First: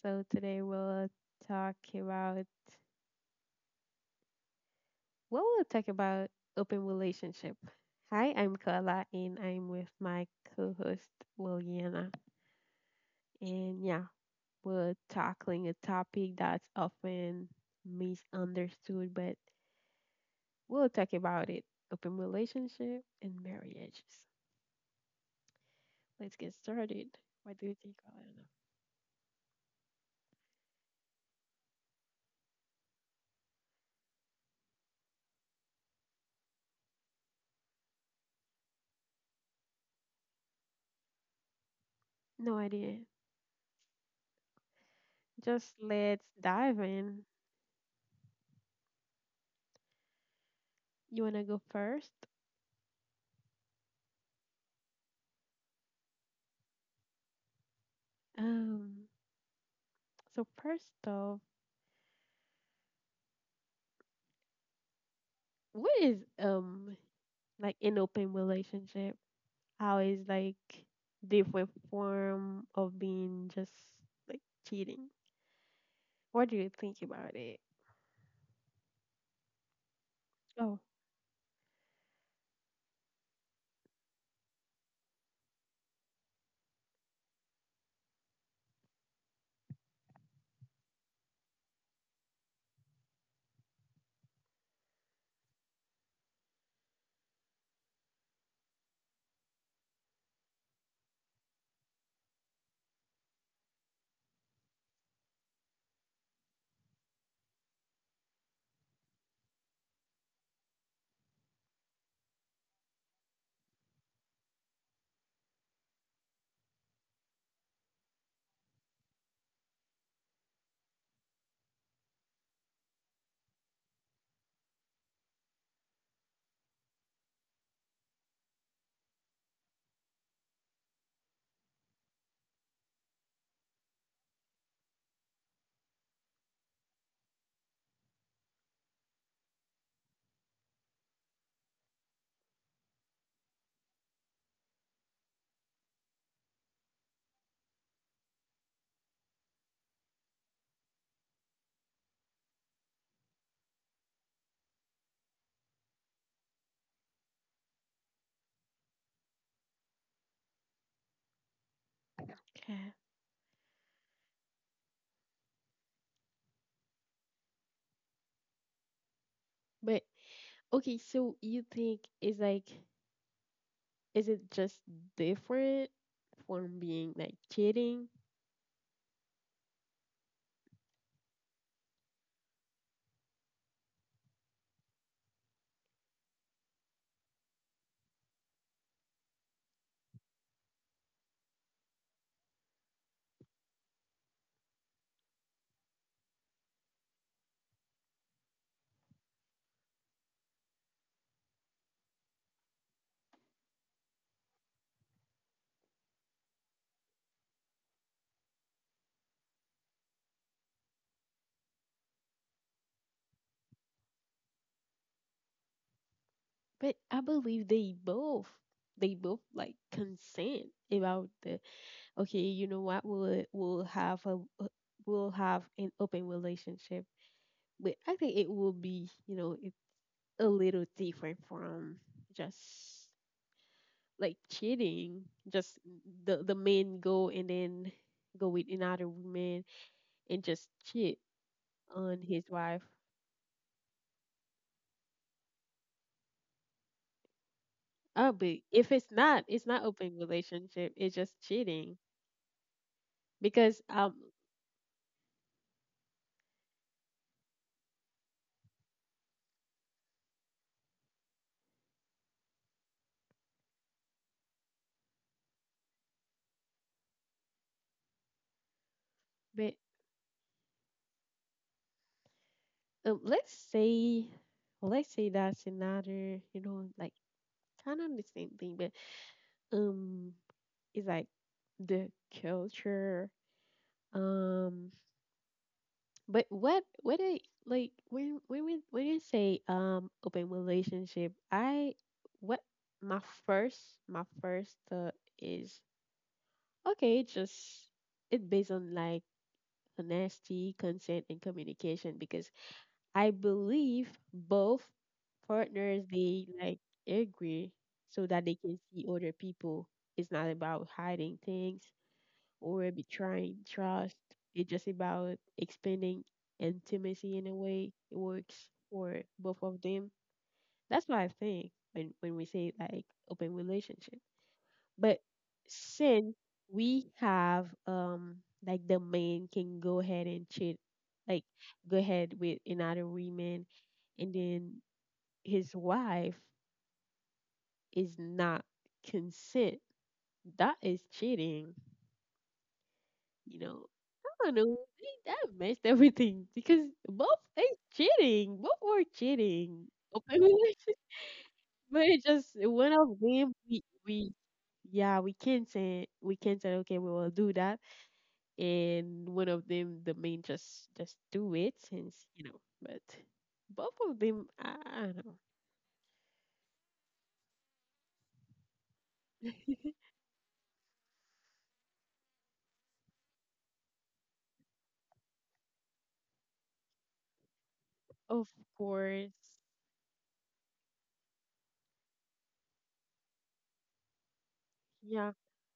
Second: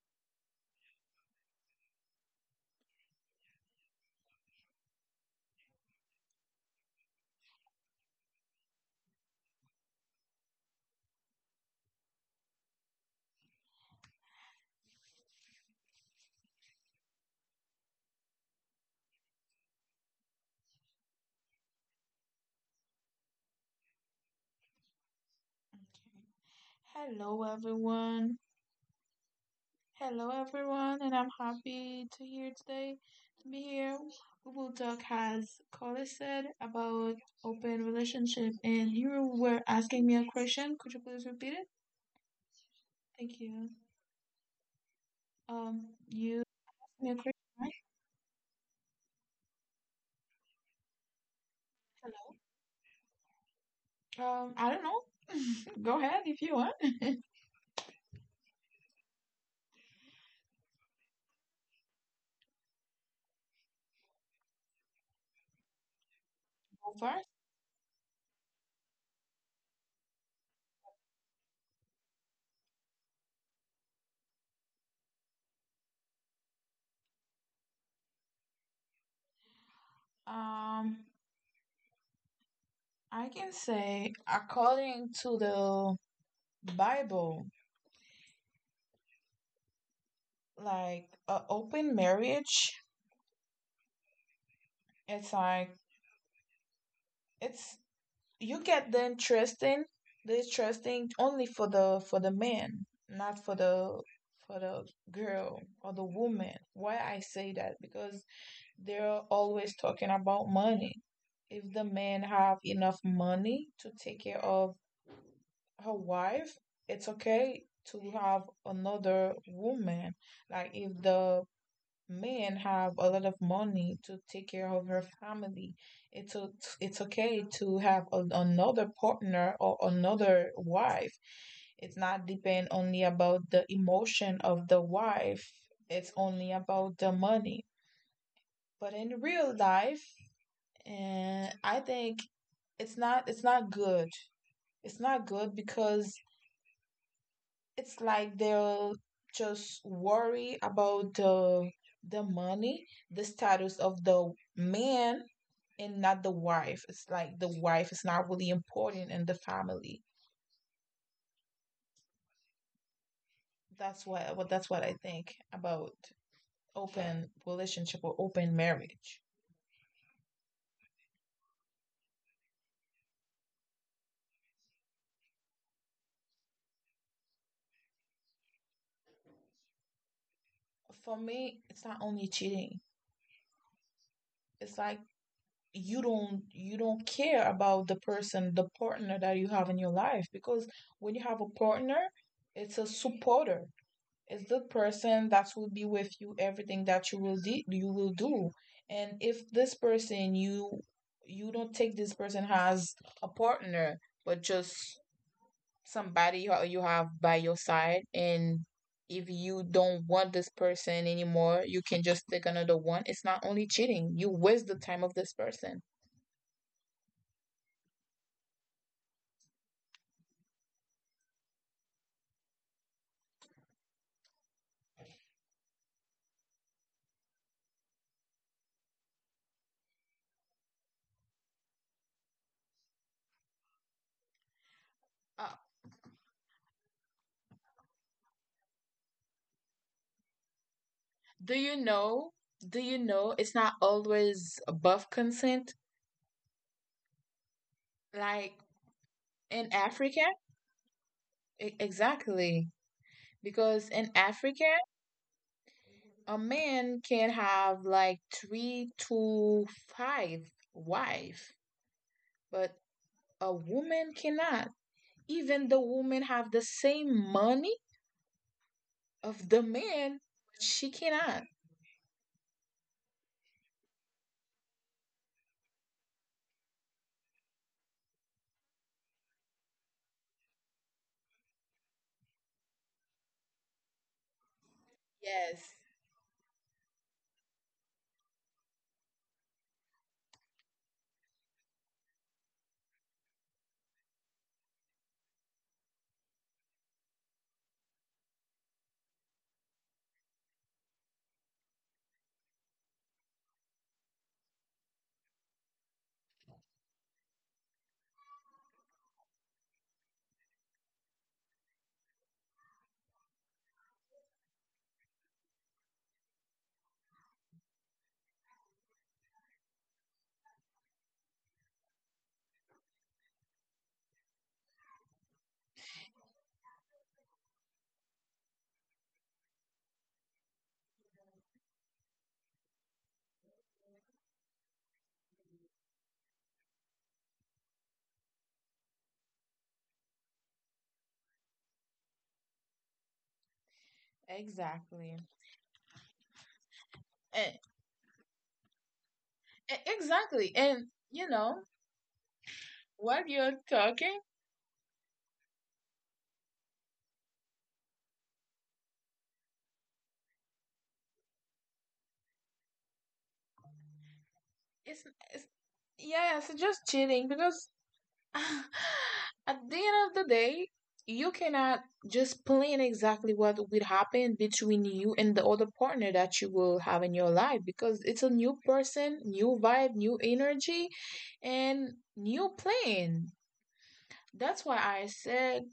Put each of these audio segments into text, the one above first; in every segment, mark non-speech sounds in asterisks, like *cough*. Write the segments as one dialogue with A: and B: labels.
A: So today we'll talk about, well we'll talk about open relationship. Hi, I'm Carla and I'm with my co-host Williana. And yeah, we're tackling a topic that's often misunderstood, but we'll talk about it. Open relationship and marriages. Let's get started.
B: Hello,
A: What do you think,
B: everyone.
A: Williana?
B: Hello, everyone, and I'm happy to here today to be here. We will talk, as Carla said, about open relationship. And you were asking me a question. Could you please repeat it?
A: No idea.
B: Thank you.
A: Just let's
B: You
A: dive
B: asked me a
A: in.
B: question, right?
A: You wanna go first?
B: Hello. I don't know. *laughs* Go ahead if you want.
A: Um, so first off, what is
B: Go first.
A: like an open relationship? How is different form of being just like cheating? What do you think about it? Oh,
B: Um, I can say according to the Bible, like a open marriage. It's like it's you get the interesting only for the man, not for the girl or the woman. Why I say that? Because they're always talking about money. If the man have enough money to take care of her wife, it's okay to have another woman. Like if the men have a lot of money to take care of her family. It's o- it's okay to have another partner or another wife. It's not depend only about the emotion of the wife. It's only about the money. But in real life, and I think it's not good. It's not good because it's like they'll just worry about the money, the status of the man and not the wife. It's like the wife is not really important in the family.
A: okay.
B: That's what well, that's what I think about open relationship or open marriage.
A: But Okay, so you think is like, is it just different from being like cheating?
B: For me, it's not only cheating. It's like you don't care about the person, the partner that you have in your life, because when you have a partner, it's a supporter. Is the person that will be with you everything that you will do. And if this person you don't take this person as a partner, but just somebody you have by your side. And if you don't want this person anymore, you can just take another one. It's not only cheating, you waste the time of this person.
A: But I believe they both, like consent about the, okay, you know what, we'll have a a- we'll have an open relationship. But I think it will be, you know, it's a little different from just like cheating,
B: uh,
A: just the men go and then go with another woman and just cheat
B: do you
A: on
B: know
A: his
B: do
A: wife.
B: you know it's not always above consent,
A: Oh,
B: like
A: but if it's not,
B: in
A: it's not
B: Africa.
A: open relationship. It's just
B: E-
A: cheating
B: exactly
A: because
B: because in Africa a man can have like three to five wife, but a woman cannot. Even the woman have the same money of the
A: but
B: man, but she cannot.
A: let's say, let's say that's another, you know, like kind of the same thing, but um, it's like the culture. Um,
B: Yes,
A: but what I, like when we when you say open relationship, I, what my first my first thought is, okay, just it based on like honesty, consent, and communication, because I believe both partners they like agree so that they can see other people. It's not about hiding things or betraying trust. It's just about expanding intimacy in a way. It works for both of them. That's what I think when we say like open relationship. But since we have like the man can go ahead and cheat, like go ahead with another woman, and then his wife is not consent. That is cheating. You know, I don't know.
B: exactly.
A: That messed everything because both
B: And,
A: is cheating. Both were cheating. Open
B: exactly. And
A: relationship,
B: you know
A: *laughs* but it just one of
B: what
A: them,
B: you're talking?
A: we yeah we consent. We consent. Okay, we will do that and one of them the main just do it since you know. But both of them, I
B: It's,
A: don't know.
B: it's yeah, it's just cheating because *laughs* at the
A: *laughs*
B: end of the day, you cannot just plan exactly what will happen between you and the other partner that you will have in your life, because it's a
A: Of
B: new person,
A: course.
B: new vibe, new energy, and new plan. That's why I
A: Yeah.
B: said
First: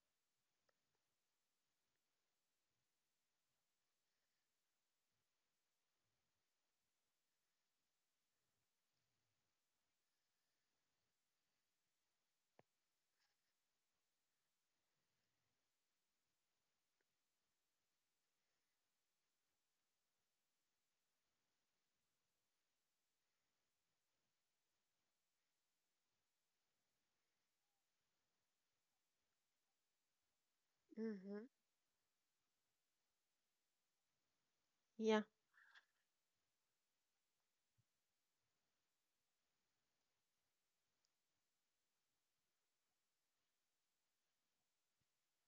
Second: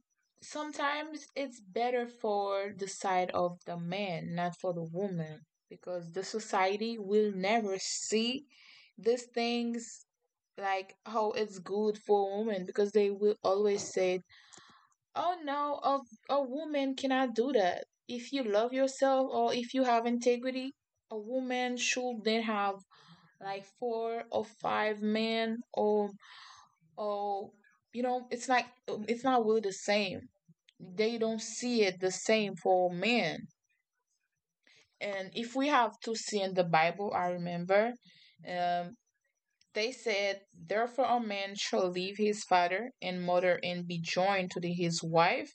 B: sometimes it's better for the side of the man, not for the woman, because the society will never see these things like how it's good for a woman, because they will always say, "Oh no, a woman cannot do that." If you love yourself or if you have integrity, a woman shouldn't have like four or five men or oh, you know, it's not it's not really the same. They don't see it the same for men.
A: Yeah.
B: And if we have to see in the Bible, I remember, um, they said, therefore a man shall leave his father and mother and be joined to his wife,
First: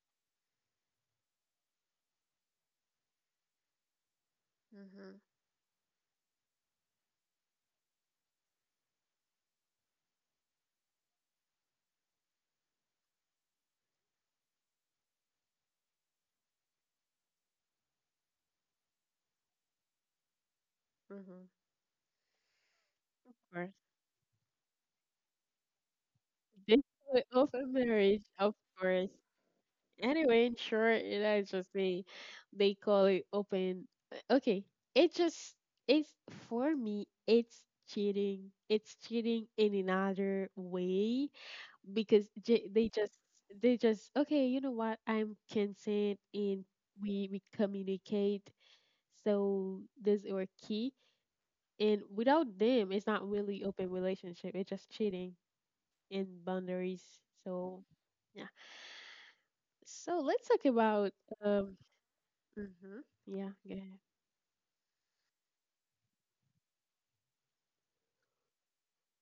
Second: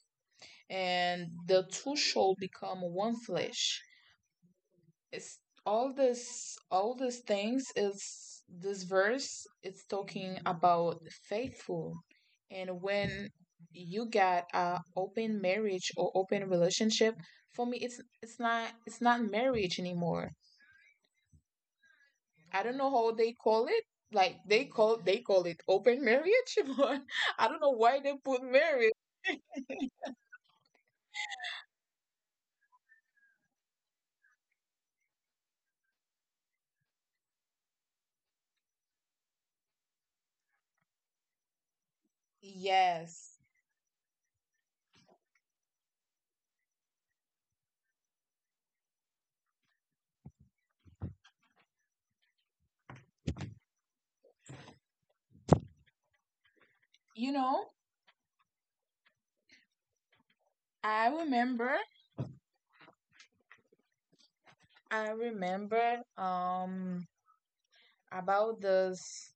B: and the two shall become one flesh.
A: Hmm.
B: It's all these things, is this verse it's talking about faithful. And when you got a open marriage or open relationship, for me it's not marriage anymore.
A: Hmm.
B: I don't know how they
A: Of
B: call
A: course.
B: it, like they call it open marriage *laughs*
A: This
B: but
A: is
B: I don't know
A: open
B: why they
A: marriage,
B: put
A: of
B: marriage.
A: course. Anyway, in short it's just say, they call it open, okay, it just, it's, for me it's cheating. It's cheating in another way, because they just,
B: Yes,
A: they just, okay, you know what, I'm consent and we communicate, so this is our key, and without them it's not really open relationship, it's just cheating. And boundaries.
B: you know
A: So yeah, so let's talk
B: i
A: about
B: remember
A: um hmm, yeah, go ahead.
B: I remember about this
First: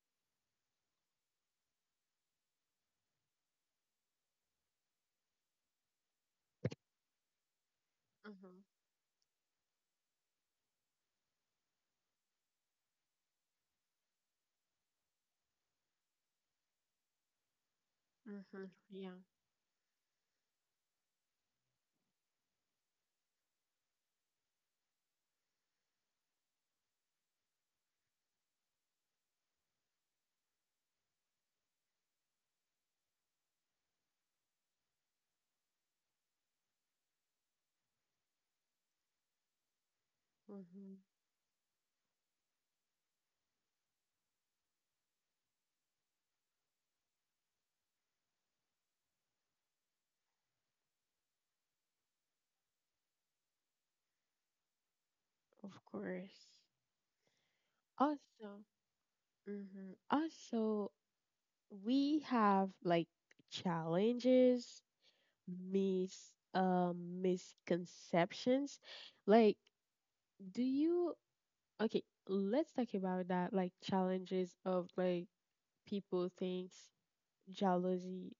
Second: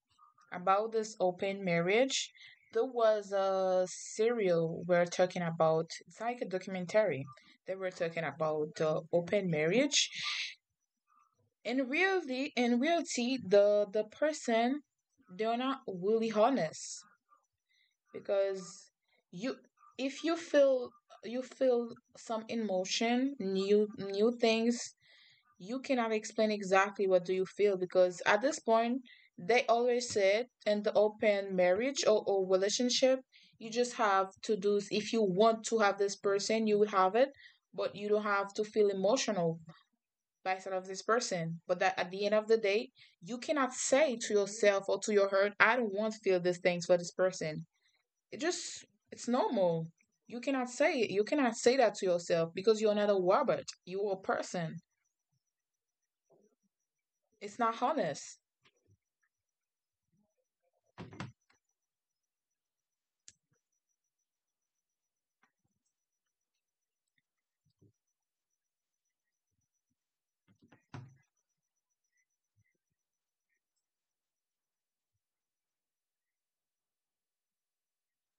B: about this open marriage. There was a serial we're talking about. It's like a documentary that we're talking
A: Mm-hmm.
B: about open marriage. In reality, the person, they're not really honest,
A: Mm-hmm.
B: because
A: Yeah.
B: you if you feel some emotion, new things, you cannot explain exactly what do you feel. Because at this point they always said in the open marriage or relationship, you just have to do. If you want to have this person you will have it, but you don't have to feel emotional by side of
A: Mm-hmm.
B: this person. But that at the end of the day, you cannot say to yourself or to your heart, I don't want to feel these things for this person. it just it's normal. You cannot say that to yourself, because you're not a robot, you're a person.
A: Of course.
B: It's not
A: Also,
B: honest.
A: hmm, also, we have like challenges, misconceptions, like, do you, okay, let's talk about that like challenges of like, people thinks jealousy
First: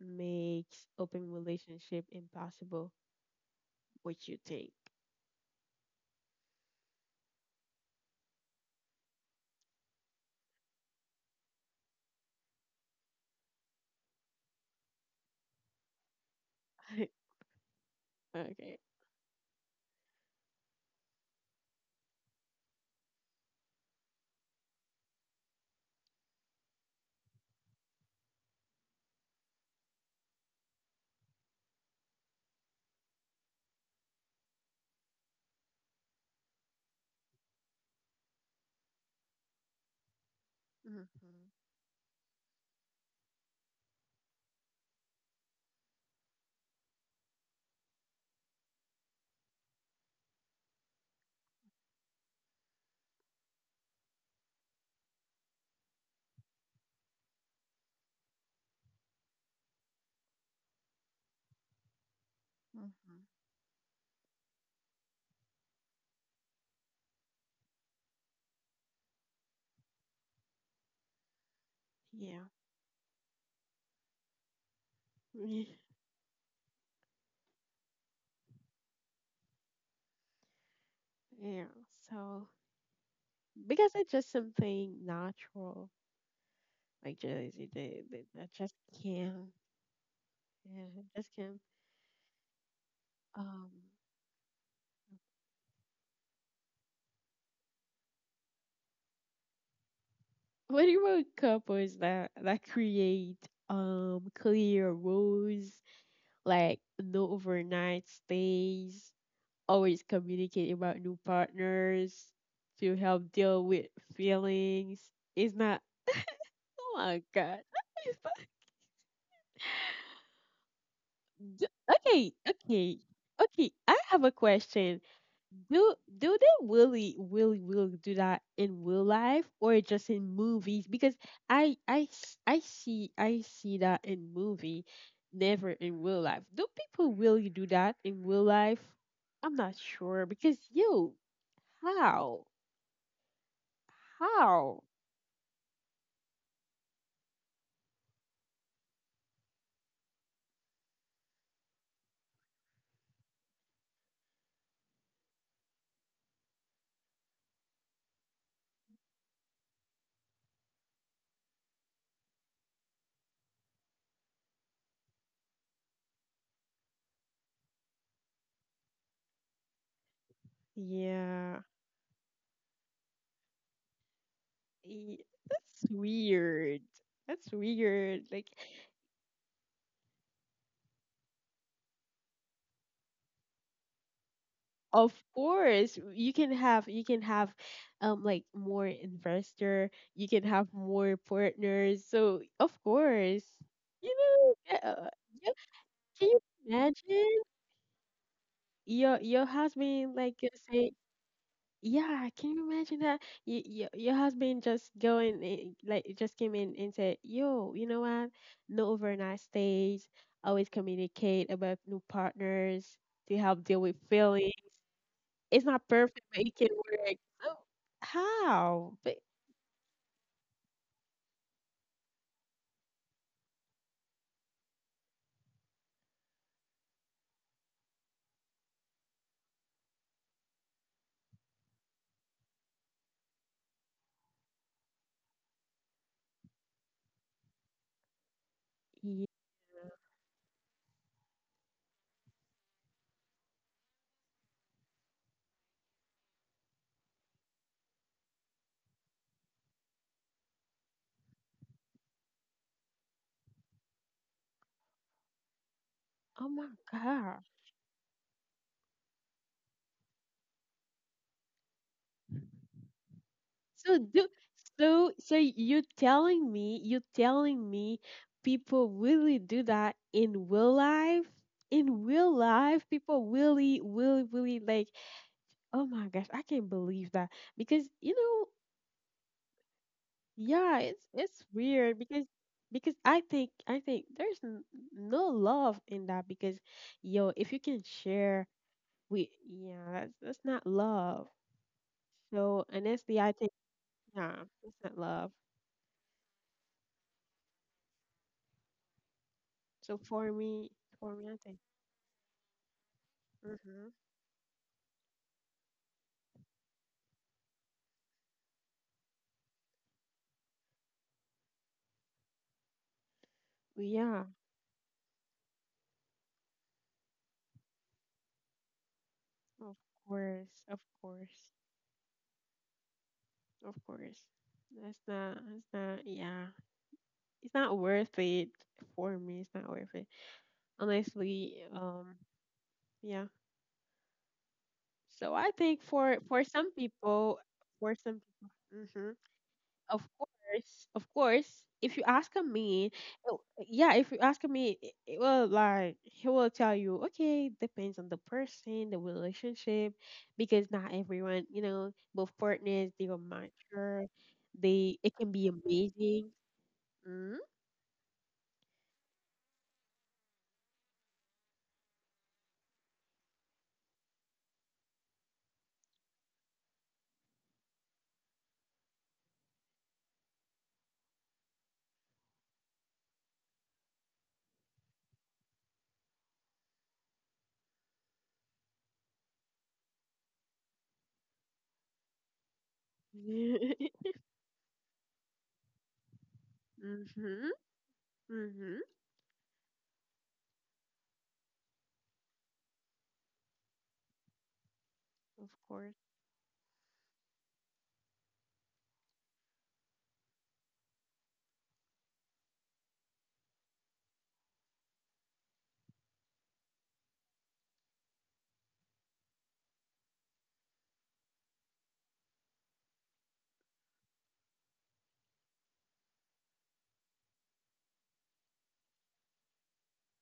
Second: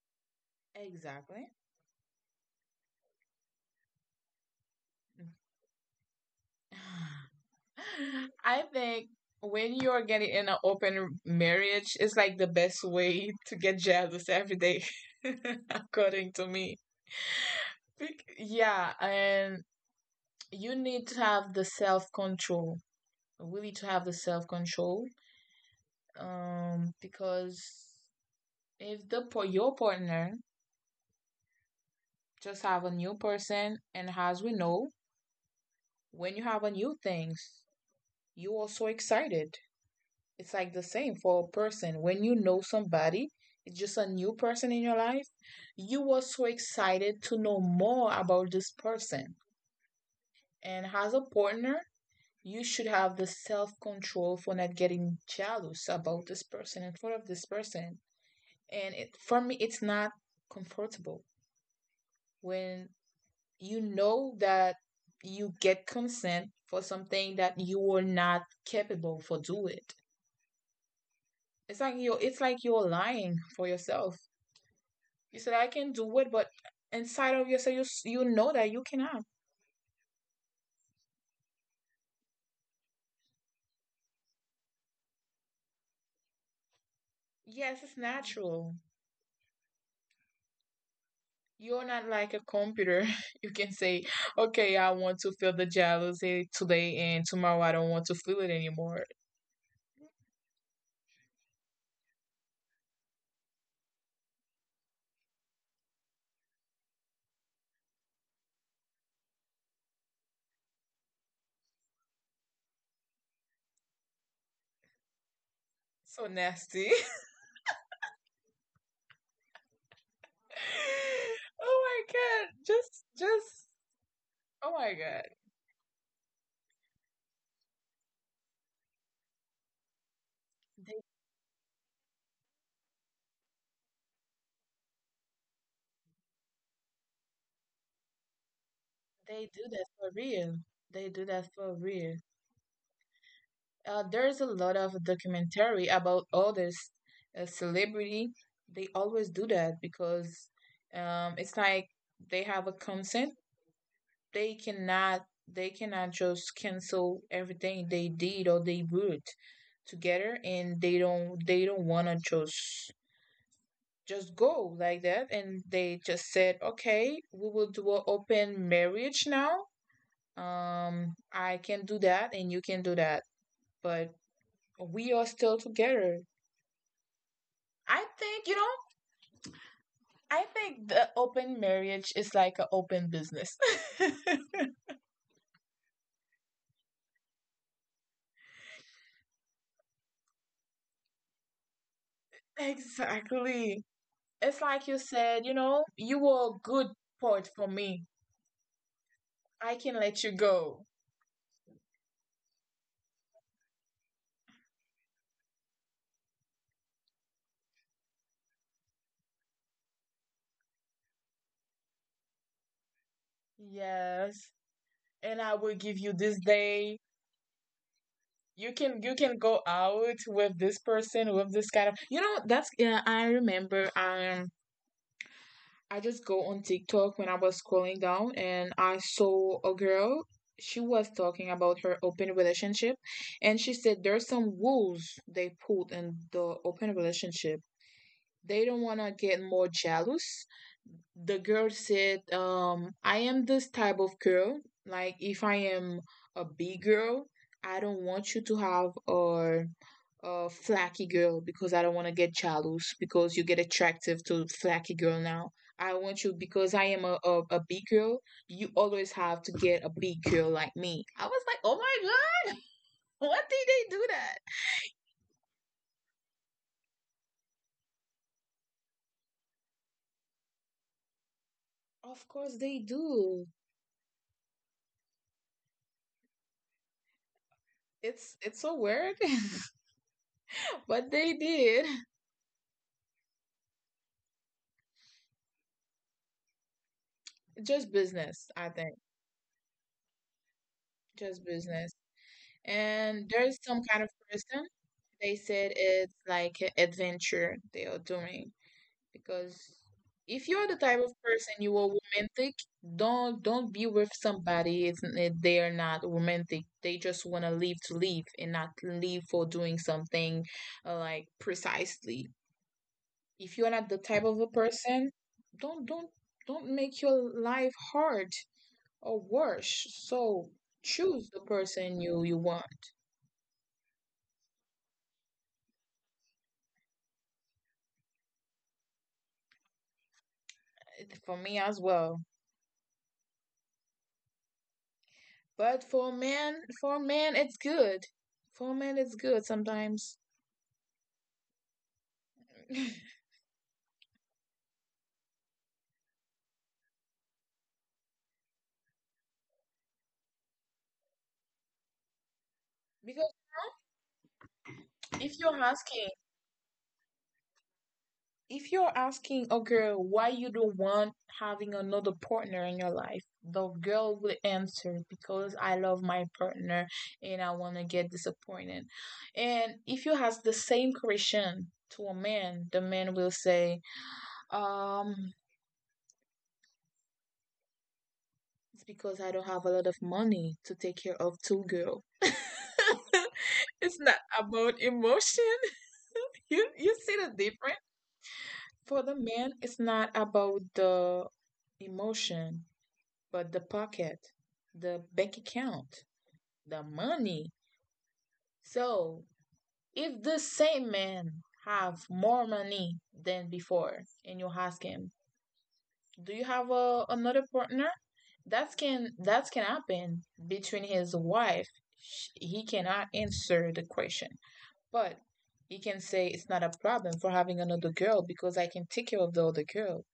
A: makes open
B: Exactly.
A: relationship impossible. What you think?
B: *sighs* *laughs* I think when you're getting in an open marriage, it's like the best way to get jealous every day, *laughs* according to me.
A: *laughs* Okay.
B: Yeah, and you need to have the self control, really, to have the self control, because if your partner just have a new person, and as we know when you have a new things you are so excited. It's like the
A: Mm-hmm.
B: same for a person when you know somebody. It's just a new person in your life, you are so excited to know more about this person. And as a partner you should have the self control for not getting jealous about this person in front of this person. And for me it's not comfortable when
A: Mm-hmm.
B: you know that you get consent for something that you were not capable for do it. It's like you
A: Yeah.
B: it's like you're lying for yourself.
A: *laughs*
B: You said
A: Yeah.
B: I can do it, but inside of yourself, you know that you cannot.
A: Yeah. So because it's just something natural, like jealousy they,
B: Yes, it's
A: they just
B: natural.
A: can't, yeah I just can't.
B: You're not like a computer. *laughs*
A: Um,
B: You can say, okay, I want to feel the jealousy today, and tomorrow I don't want to feel it anymore.
A: what about couples that create clear rules, like no overnight stays, always communicate about new partners to help deal with feelings? It's not. *laughs*
B: So
A: Oh
B: nasty.
A: my God. *laughs* It's not- d-
B: *laughs* Oh my
A: Okay,
B: god.
A: okay. I have a
B: Oh
A: question.
B: my god.
A: Do they really, really do that in real life or just in movies?
B: They,
A: Because I see, that in movie, never in real life. Do people really do that in real life?
B: they
A: I'm
B: do
A: not
B: that for
A: sure because
B: real.
A: you,
B: They do that for real.
A: how
B: There's a
A: how,
B: lot of documentary about all this celebrity. They always do that because it's like they have a consent. They cannot. They cannot just cancel everything they did or they would together, and they don't. They don't wanna just go like that. And they just said, okay, we will do an open marriage now.
A: yeah,
B: I can do that, and you can do that, but
A: y-
B: we are still
A: that's
B: together.
A: weird. That's
B: I
A: weird. Like,
B: think, you know, I think the open marriage is like an open business. *laughs*
A: of course, you can have like more investor, you can have more partners. So of course,
B: Exactly.
A: you know,
B: It's
A: yeah,
B: like you
A: you,
B: said,
A: can
B: you
A: you
B: were a good
A: imagine
B: port for me.
A: your
B: I
A: husband
B: can
A: like
B: let you
A: say,
B: go.
A: yeah, can you imagine that, Y your husband just go going like just came in and said, yo, you know what? No overnight stays. Always communicate about new partners to help deal with feelings.
B: Yes. And
A: It's
B: I
A: not
B: will give
A: perfect,
B: you
A: but it
B: this
A: can work.
B: day.
A: So
B: You
A: how? But
B: can you can go out with this person, with this kind of that's yeah, I remember I just go on TikTok when I was scrolling down and I saw a girl. She was talking about her open relationship, and she said there's some rules they put in the open relationship. They don't
A: yeah.
B: want to get more jealous. The girl said, I am this type of girl. Like, if I am a big girl, I don't want you to have a flaky girl, because I don't want to get jealous because you get attractive to flaky girl now. I want
A: Oh
B: you
A: my
B: because I am a,
A: god.
B: a, a big girl. You always have to get a big girl like me. I was like, oh my god, *laughs* what did
A: So
B: they do
A: do,
B: that?
A: so you telling me, people really do that in real life? In real
B: Of course
A: life,
B: they
A: people
B: do.
A: really, really, like, oh my gosh, I can't believe that. Because you know,
B: It's so weird,
A: yeah,
B: *laughs* but
A: it's
B: they
A: weird
B: did.
A: because I think, there's no love in that, because yo, if you can
B: Just
A: share,
B: business, I think.
A: we, yeah, that's not love.
B: Just business.
A: So and that's the, I think,
B: And there's some kind of
A: yeah, that's
B: person,
A: not love.
B: they said it's like an adventure they are doing, because
A: So for
B: if
A: me,
B: you're the type of
A: I think.
B: person you are romantic, don't
A: Mm-hmm.
B: don't be with somebody if they are not romantic. They just want to leave and not leave for doing something like precisely. If you're not the
A: Yeah,
B: type of a person, don't don't don't make your life hard or
A: of
B: worse.
A: course,
B: So choose the person you want.
A: of course. That's not. That's not. Yeah, it's not worth it for me. It's not worth it.
B: For
A: Honestly,
B: me as well.
A: yeah. So I think
B: But
A: for some
B: for
A: people,
B: men, it's
A: for
B: good.
A: some people.
B: For men,
A: Mm-hmm.
B: it's good
A: Of
B: sometimes.
A: course, of course. If you ask a man,
B: *laughs*
A: oh, yeah, if you ask a man, it will like he will tell you, okay, depends on the person, the relationship, because not everyone, you know, both partners they are
B: Because
A: mature. They it can
B: If
A: be
B: you're asking
A: amazing. Mm-hmm.
B: A girl why you don't want having another partner in your life, the girl will answer because I love my partner and I want to get disappointed. And if you ask the same question to a man, the man will say, um, it's because I don't have a lot of money to take care of two girls. *laughs* It's not about emotion. *laughs* You see the
A: Mm-hmm.
B: difference?
A: Mm-hmm. *laughs*
B: For the man, it's not about the emotion, but the pocket, the bank
A: Of course.
B: account, the money. So if the same man have more money than before, and you ask him, "Do you have another partner?" That can happen between his wife. He cannot answer the question, but he can say it's not a problem for having another girl because I can take care of the other girl,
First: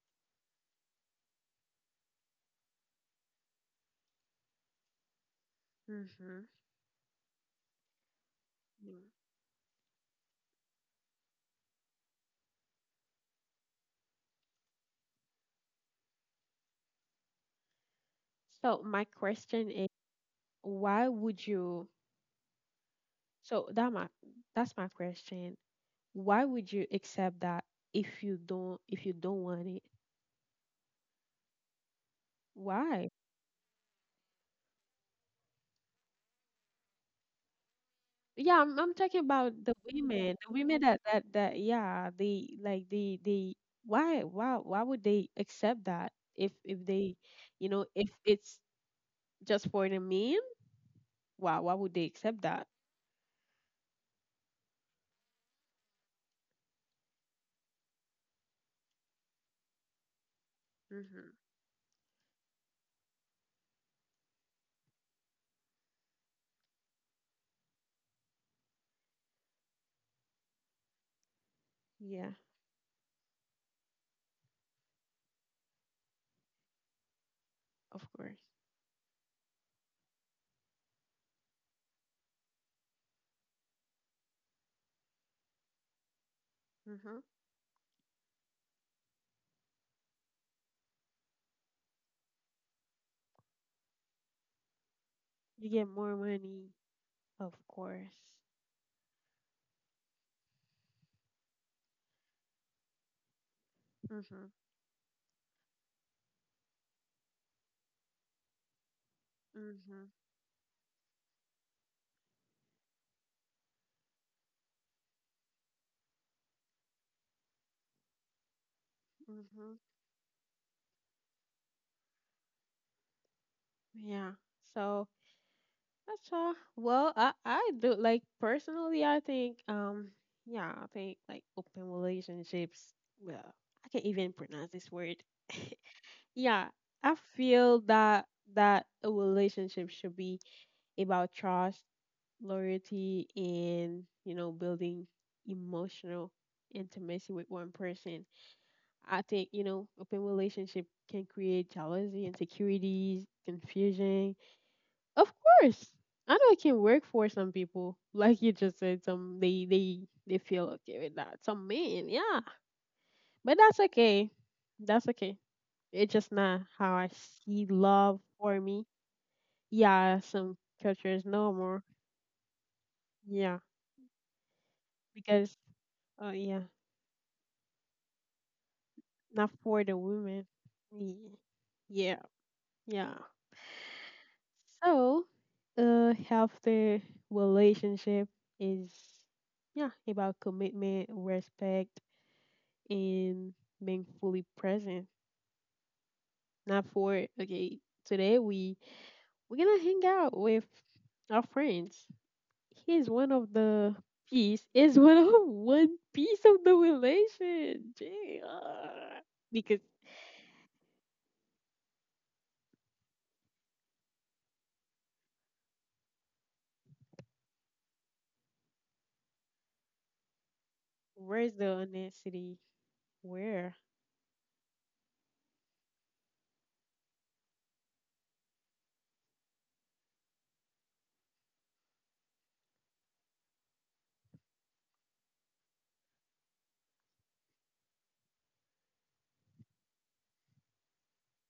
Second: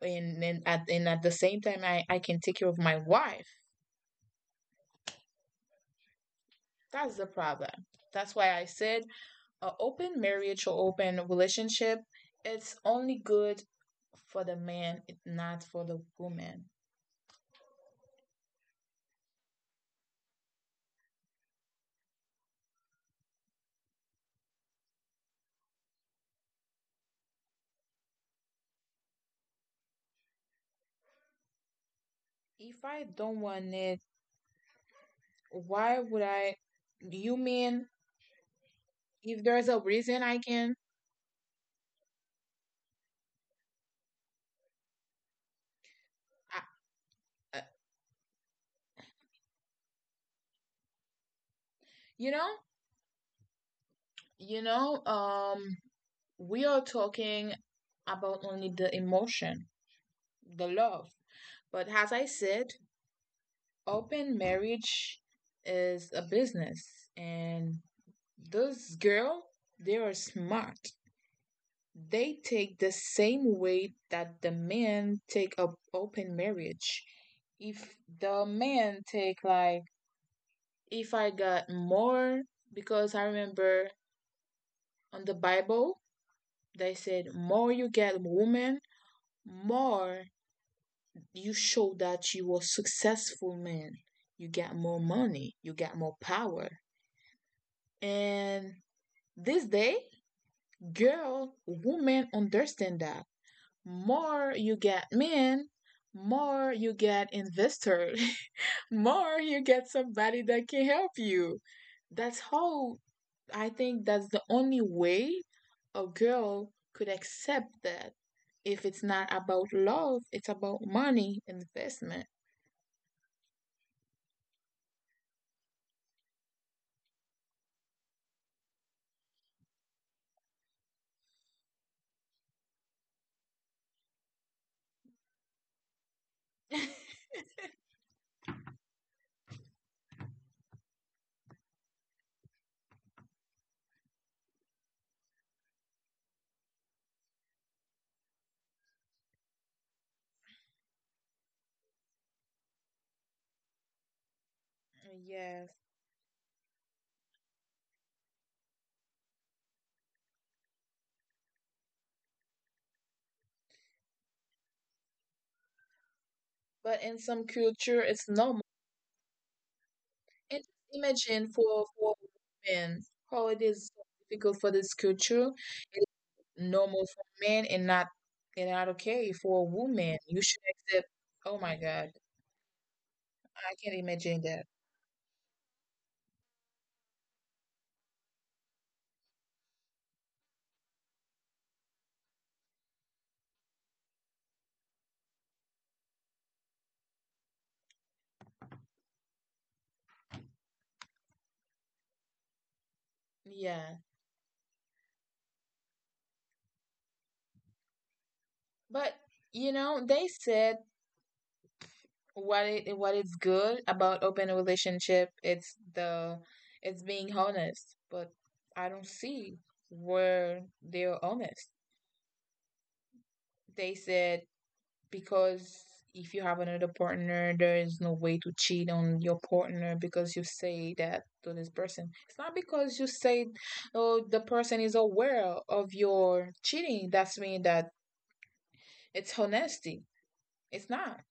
B: and then at the same time I can take care of my wife.
A: Mm-hmm.
B: That's the problem. That's why I
A: Yeah.
B: said an open marriage or open relationship, it's only good for the man, it- not for the woman.
A: So my question is, why would you? So that my that's my question. Why would you accept that if you don't, want it,
B: If I
A: why?
B: don't want it, why would I? You mean
A: Yeah, I'm talking
B: if
A: about
B: there's
A: the
B: a reason
A: women,
B: I
A: the
B: can,
A: women that yeah, they like they, why would they accept that, if
B: I,
A: they,
B: uh,
A: you know, if it's just for the meme, why would they
B: you
A: accept
B: know?
A: that?
B: You know, um, we are talking about only the emotion, the love.
A: Mm-hmm.
B: But as I said, open marriage is a business, and those girls they are smart.
A: Yeah,
B: They take the same way that the men take up open marriage. If
A: of course.
B: the men take like, if I got more, because I remember on the Bible they
A: Mm-hmm.
B: said, more you get woman, more you show that you are successful man, you get more money,
A: You
B: you
A: get
B: get
A: more
B: more
A: money,
B: power.
A: of course.
B: And this day girl women understand that
A: Mm-hmm.
B: more you get men, more you get investor, *laughs* more you
A: Mm-hmm.
B: get somebody that can help you. That's how I think that's the only way a girl could accept that if it's not
A: Mm-hmm.
B: about love, it's about money investment.
A: Yeah. So that's all. Well, I do like, personally. I think yeah, I think like open relationships. Well, I can't even pronounce this word. *laughs* Yeah, I feel that a relationship should be about trust, loyalty, and you know building emotional intimacy with one person. I think you know open relationship can create jealousy, insecurities, confusion, of
B: Yes,
A: course. I know it can work for some people. Like you just said, some they they feel okay with that. Some men, yeah. But that's okay. That's okay. It's just not how
B: but
A: I
B: in some
A: see
B: culture,
A: love
B: it's
A: for
B: normal.
A: me. Yeah, some
B: And
A: cultures
B: imagine
A: no more.
B: for women how
A: Yeah.
B: it is so difficult for this culture.
A: Because
B: It's
A: oh yeah.
B: normal for men and not okay
A: Not
B: for a
A: for the
B: woman. You
A: women.
B: should accept.
A: Ye-
B: Oh my God,
A: Yeah. Yeah.
B: I can't imagine that.
A: So a healthy relationship is, yeah, about commitment, respect, and being fully present. Not for, okay, today we're gonna hang out with our friends. He's one of the
B: Yeah,
A: piece is one of *laughs* one piece of the relation. Gee, ah.
B: but
A: Because
B: you know, they said what it what is good about open relationship. It's the it's being honest, but I don't see where they're
A: where's the
B: honest.
A: honesty? Where?
B: They said because if you have another partner, there is no way to cheat on your partner because you say that to this person. It's not because you say, oh, the person is aware of your cheating. That's mean that it's honesty. It's not.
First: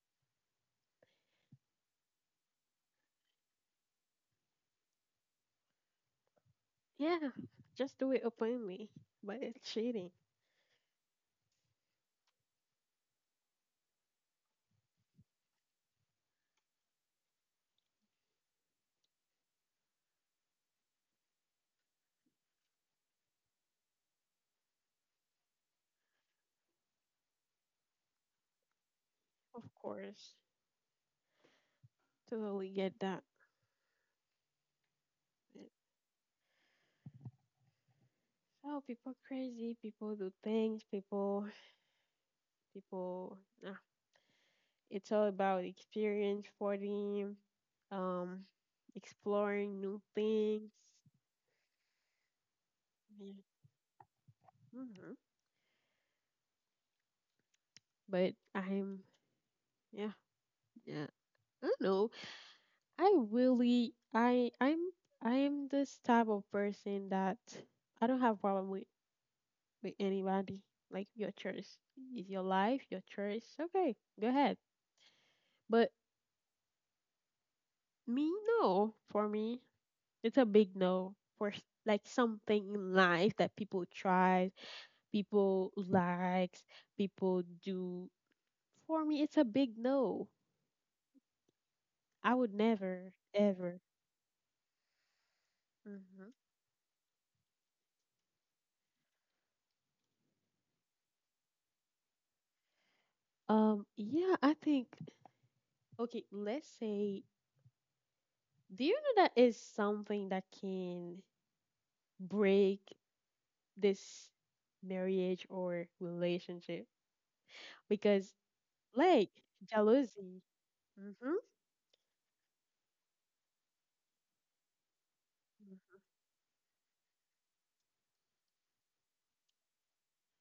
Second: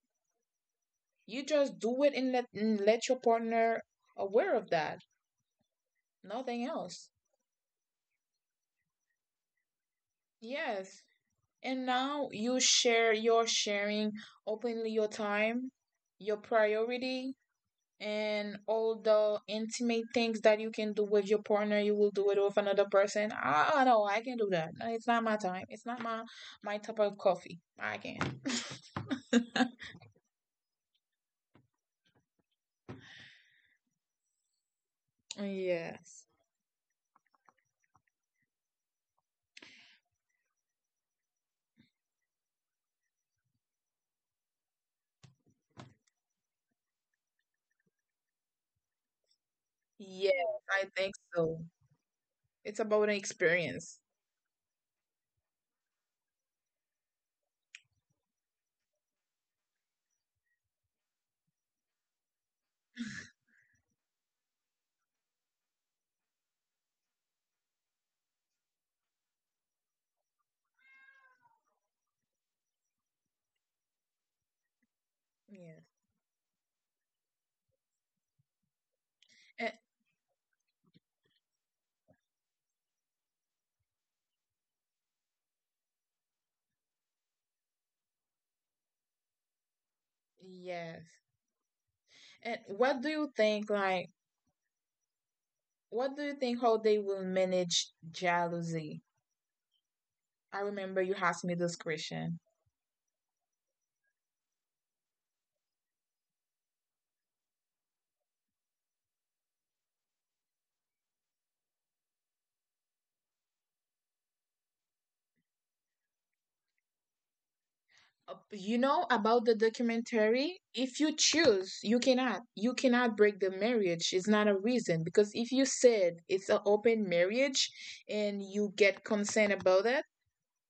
B: You just do it and let your partner aware of that. Nothing else.
A: Yeah, just do it openly. But it's cheating,
B: Yes. And now you share. You're sharing openly your time, your priority, and all the intimate things that you can do with your partner you will do it with another person. I oh, no, I can not do that. No, it's not my time, it's not my my type of coffee I can.
A: of course. Totally get that.
B: *laughs* Yes,
A: Oh, people crazy. People do things. People, people. I It's all about experience for them, um, exploring new
B: yes, I
A: things.
B: think so, it's about an
A: Yeah.
B: experience.
A: Hmm. But yeah, yeah. I don't know. I really, I, I'm, I'm this type of person that I don't have problem with anybody. Like your choice is your life, your choice. Okay, go ahead.
B: Yes,
A: But me, no. For
B: and,
A: me, it's a big no for like something in life that people try, people likes, people do. For me, it's a big no.
B: yes,
A: I
B: and
A: would
B: what do you
A: never,
B: think
A: ever.
B: like what do you
A: Mm-hmm.
B: think how they will manage jealousy? I remember you asked me this question.
A: Yeah, I think, okay, let's say, do you know that is something that can break this marriage or relationship? Because,
B: You know about
A: like,
B: the documentary?
A: jealousy.
B: If you
A: Mm-hmm.
B: choose, you cannot. You cannot break the marriage. It's not a reason because if you said it's an open marriage and you get consent about it,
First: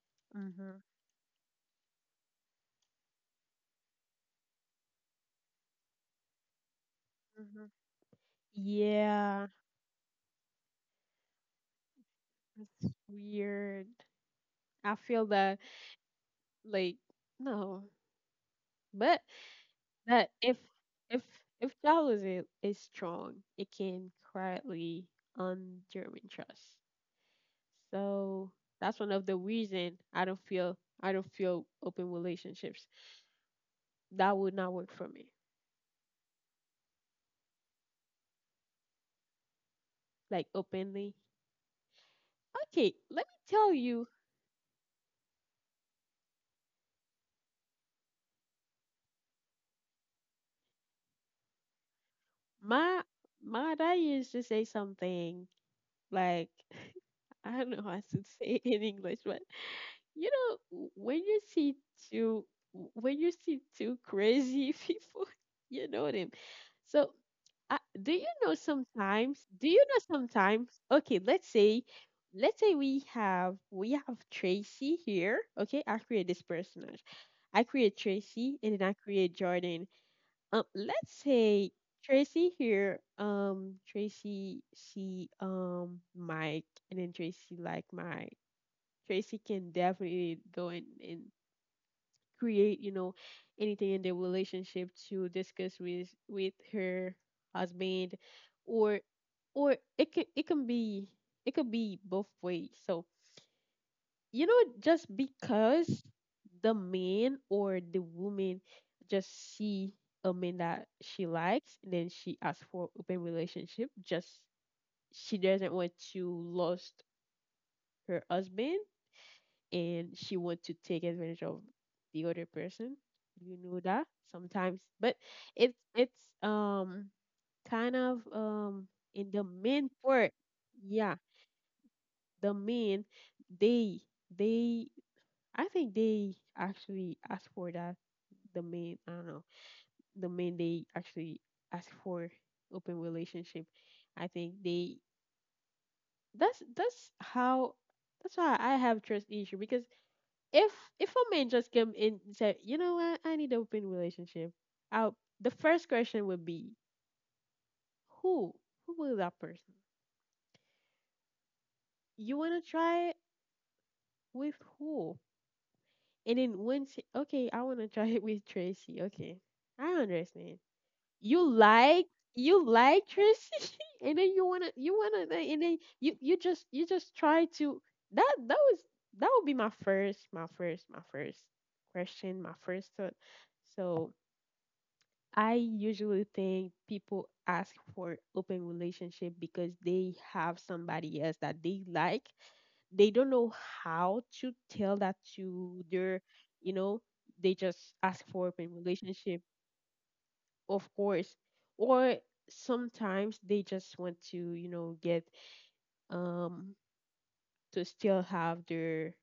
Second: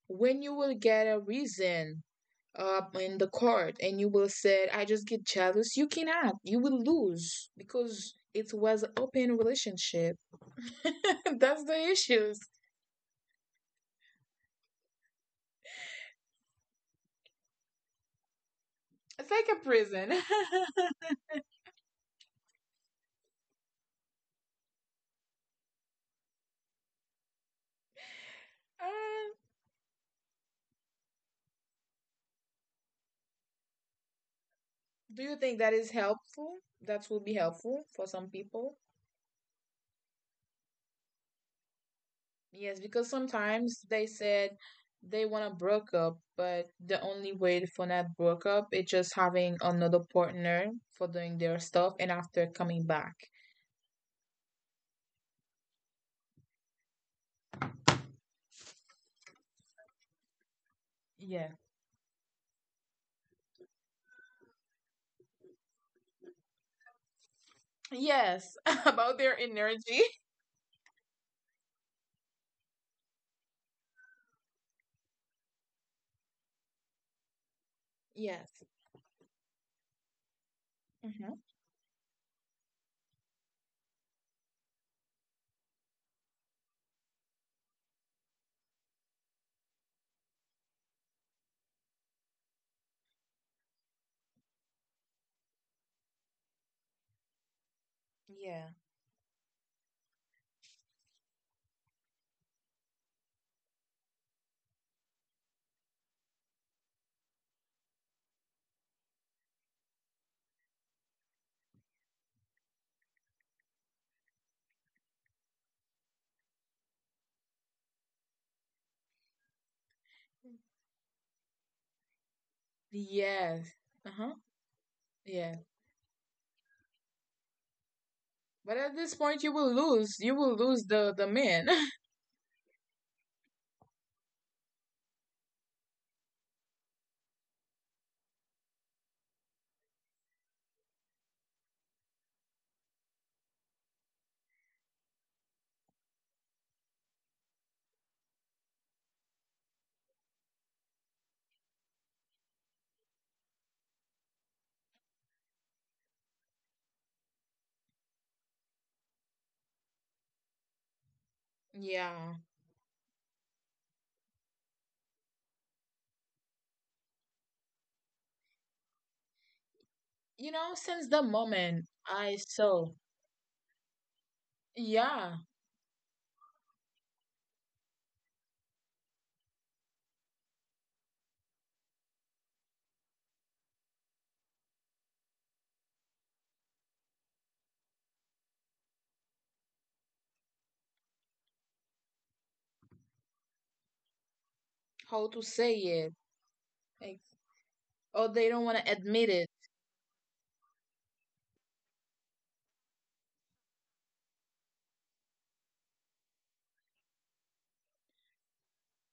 B: when you will
A: Mm-hmm.
B: get a reason in the court and you will said I just get jealous, you cannot, you will lose
A: Mm-hmm.
B: because it was open
A: Yeah,
B: relationship. *laughs* That's the issues.
A: it's weird. I feel that, like, no. But
B: It's like a prison.
A: that if
B: *laughs*
A: if if jealousy is is strong, it can quietly undermine trust. So that's one of the
B: Uh,
A: reason I don't feel, open relationships. That would not work for
B: do
A: me.
B: you think that is helpful, that will be helpful for some people?
A: Like openly.
B: Yes,
A: Okay,
B: because
A: let me tell
B: sometimes they
A: you,
B: said they want to broke up but the only way for not broke up is just having another partner for doing their stuff and after coming
A: my
B: back.
A: my dad used to say something like, *laughs* I don't know how to say it in English, but you know when you
B: Yeah.
A: see two, crazy *laughs* people, you know them. So do you know
B: Yes, *laughs* about
A: sometimes,
B: their energy.
A: okay let's say, we have, tracy here, okay, I create this personage, I create tracy and
B: Yes.
A: then I create jordan. Let's
B: Hmm.
A: say tracy here, tracy see mike, and then tracy like my, Tracy can definitely go and, create, you know, anything in the relationship to discuss with her husband,
B: Yeah.
A: or, it can, be, it could be both ways. So, you know, just because the man or the woman just see a man that she likes and then she asks for open relationship, just she doesn't want to lost her husband and she want to take advantage of the other person. You
B: Yes.
A: know that
B: Uh-huh.
A: sometimes, but
B: Yeah.
A: it's um kind of
B: But at this
A: in
B: point
A: the
B: you will
A: main
B: lose. You
A: part.
B: will lose the
A: Yeah,
B: the men. *laughs*
A: the men they they, I think they actually ask for that. The main, I don't know, the men they actually ask for open relationship. I think they, that's how, that's why I have trust issue, because if a man just come in and say, you know what, I need an open relationship, I'll, the first question would be, who? Who will that person?
B: Yeah.
A: You wanna try it with who? And then once, okay, I wanna try it with Tracy. Okay, I
B: You
A: understand.
B: know, since the
A: You
B: moment
A: like,
B: I saw,
A: Tracy, *laughs* and then you wanna,
B: yeah,
A: then- and then you just, try to, that that was that would be my first, question, my first thought. So I usually think people ask for open relationship because they have somebody else that they like. They don't know how to tell that
B: how to say
A: to
B: it.
A: their, you know,
B: Like,
A: they just ask
B: oh,
A: for
B: they don't
A: open
B: want to admit
A: relationship,
B: it.
A: of course. Or sometimes they just want to, you know, get um to still have their,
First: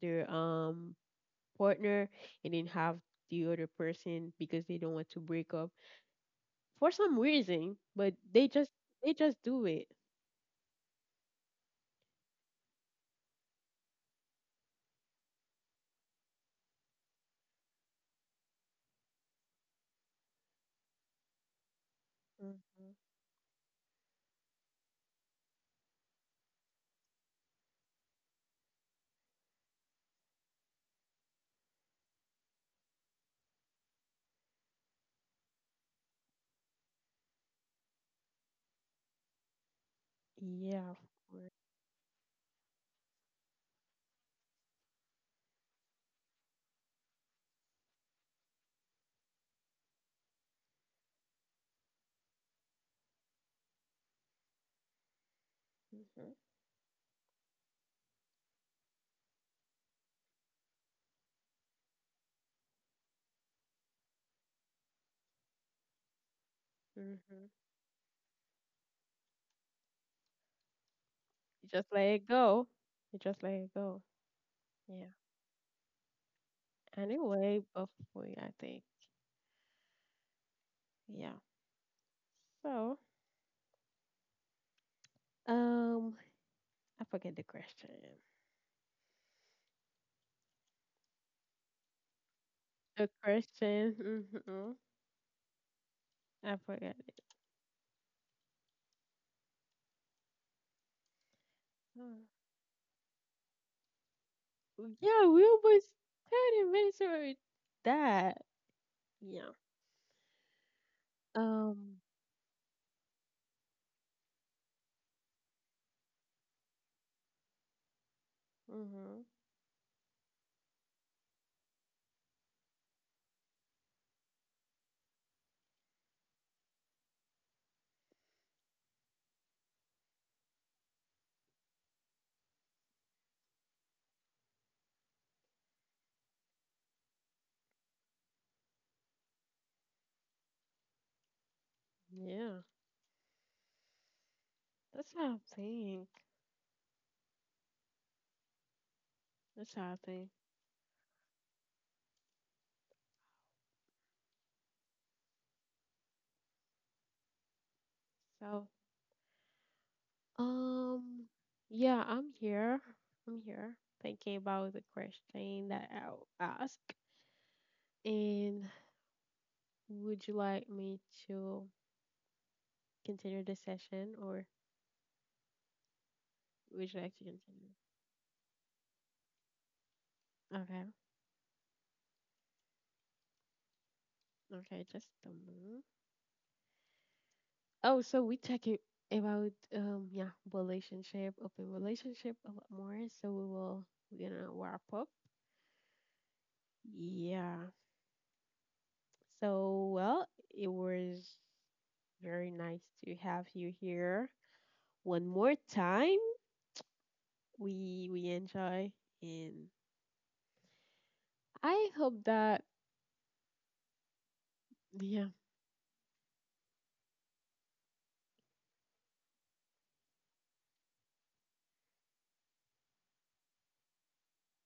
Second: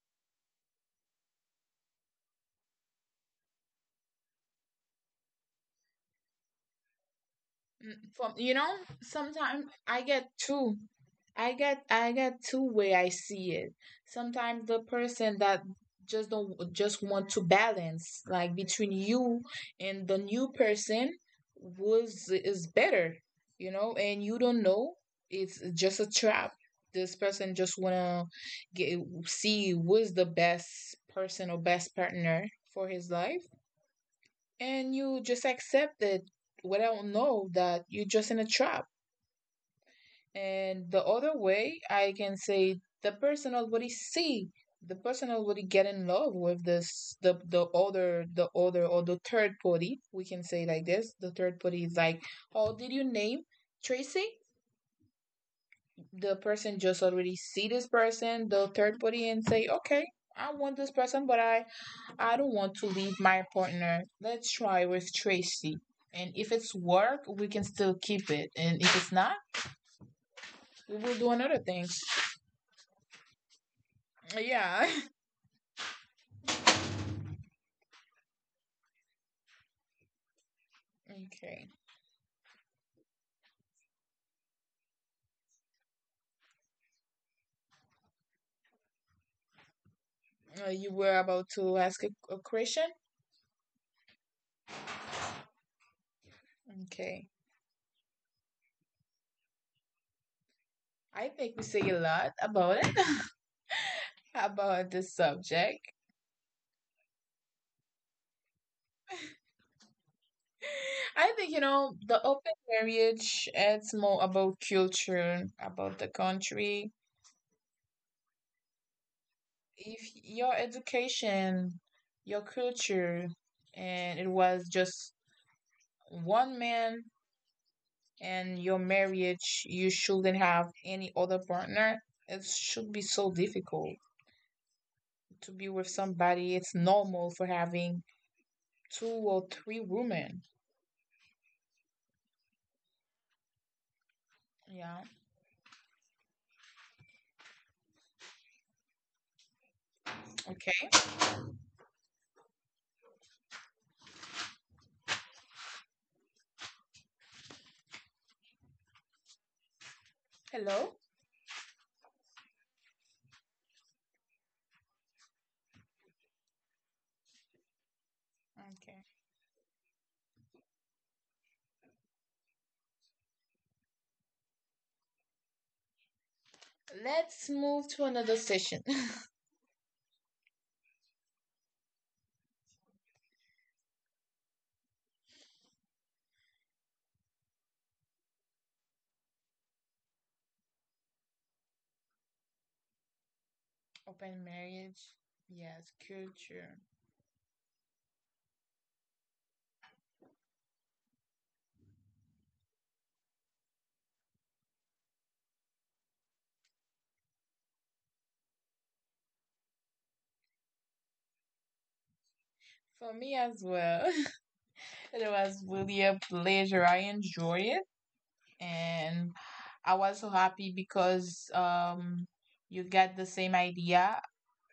A: their um partner, and then have the other person, because they don't want to break up for some reason,
B: Mm.
A: but
B: From
A: they
B: you
A: just,
B: know,
A: do
B: sometimes
A: it.
B: I get two. I get two way I see it. Sometimes the person that just don't just want to balance like between you and the new person was is
A: Mhm.
B: better, you know, and you don't know. It's just a trap. This person just wanna get see who's the best person or best partner for his life and you just accept it without know that you're just in a trap.
A: Yeah,
B: And
A: of
B: the other
A: course.
B: way, I can say the person already see the person already get in love with this the other the other or the third party. We can say like this: the third party is like, oh, did you name Tracy? The
A: Mhm.
B: person just already see this person, the third party, and say, okay, I want this person, but I don't want to leave my partner. Let's try with Tracy. And if it's work, we
A: Mhm.
B: can still keep it. And if it's not, we will do another
A: You
B: thing.
A: just let it go. You just let it go.
B: Yeah.
A: Yeah.
B: *laughs*
A: Anyway, before I think, yeah.
B: Okay.
A: So, um, I forget the question.
B: You were about to ask a question?
A: The question, mhm, I forgot
B: Okay.
A: it.
B: I think we say a lot
A: Mm.
B: about it, *laughs* about this
A: Yeah, we
B: subject.
A: almost 30 minutes already. That, yeah.
B: I think, you know, the
A: Um,
B: open marriage, it's more about culture, about the country,
A: mhm,
B: if your education, your culture, and it was just one man and your marriage, you shouldn't have any other partner. It should be so difficult to be with somebody. It's normal for having 2 or 3 women.
A: yeah.
B: Yeah.
A: That's how I think. That's how I think.
B: Okay.
A: So,
B: Hello.
A: um, yeah, I'm here. I'm here thinking about the question that I'll ask. And
B: Okay.
A: would you like me to continue the session or would you like to
B: Let's move
A: continue?
B: to another session. *laughs*
A: Okay, okay, just a moment. Oh, so we talking about yeah, relationship, open relationship a lot more. So
B: Open
A: we're gonna
B: marriage.
A: wrap up.
B: Yes, culture.
A: Yeah. So well, it was very nice to have you here one more time. We enjoy and I hope that,
B: For me as well. *laughs* It
A: yeah.
B: was really a pleasure. I enjoy it. And I was so happy because you get the same idea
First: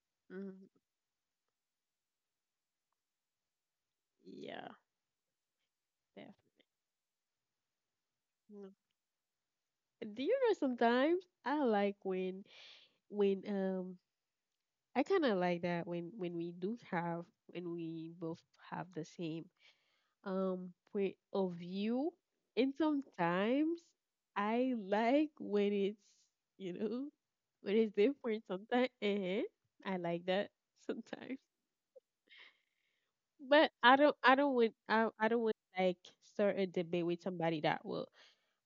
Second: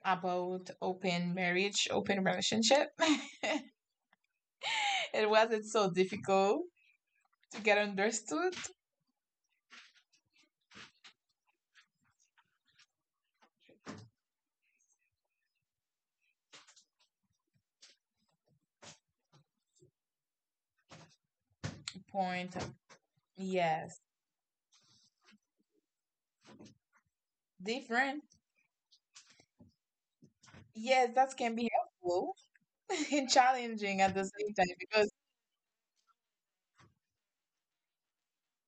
B: about
A: Mm,
B: open marriage, open relationship. *laughs*
A: yeah,
B: It wasn't so
A: definitely.
B: difficult to get understood.
A: Mm. Do you know sometimes I like when, when um I kind of like that when we do have, when we both have the same point of view.
B: Point.
A: And sometimes
B: Yes.
A: I like when it's, you know, when it's
B: Different.
A: different sometimes, uh, I like that
B: Yes, that
A: sometimes.
B: can be helpful *laughs* and
A: But I
B: challenging at
A: don't,
B: the same time because
A: I don't would like start a debate with somebody that will,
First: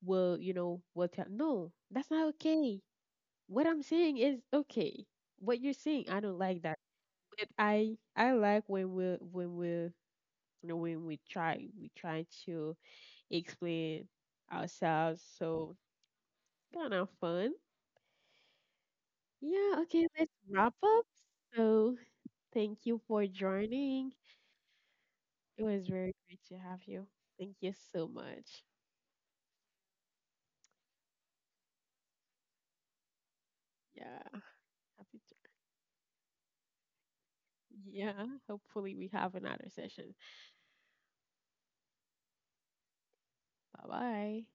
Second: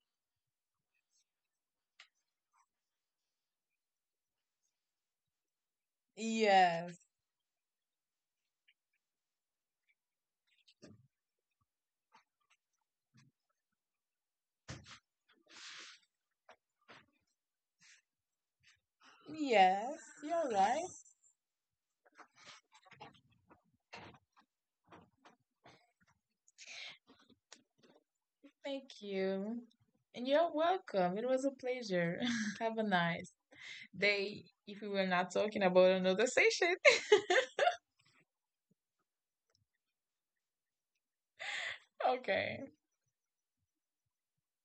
A: you know, will tell, no, that's not okay. What I'm saying is okay. What you're saying, I don't like that.
B: yes.
A: But I like when when we're, you know, when we try, to explain ourselves. So kind of fun. Yeah.
B: Yes,
A: Okay. Let's
B: you're
A: wrap
B: right.
A: up. So thank you for joining. It was very great to have you. Thank you so much.
B: Thank you. And you're welcome. It was a pleasure. *laughs* Have a nice
A: Yeah.
B: they if we were
A: Happy.
B: not talking about another session. *laughs*
A: Yeah. Hopefully, we have another session.
B: Okay.
A: Bye bye.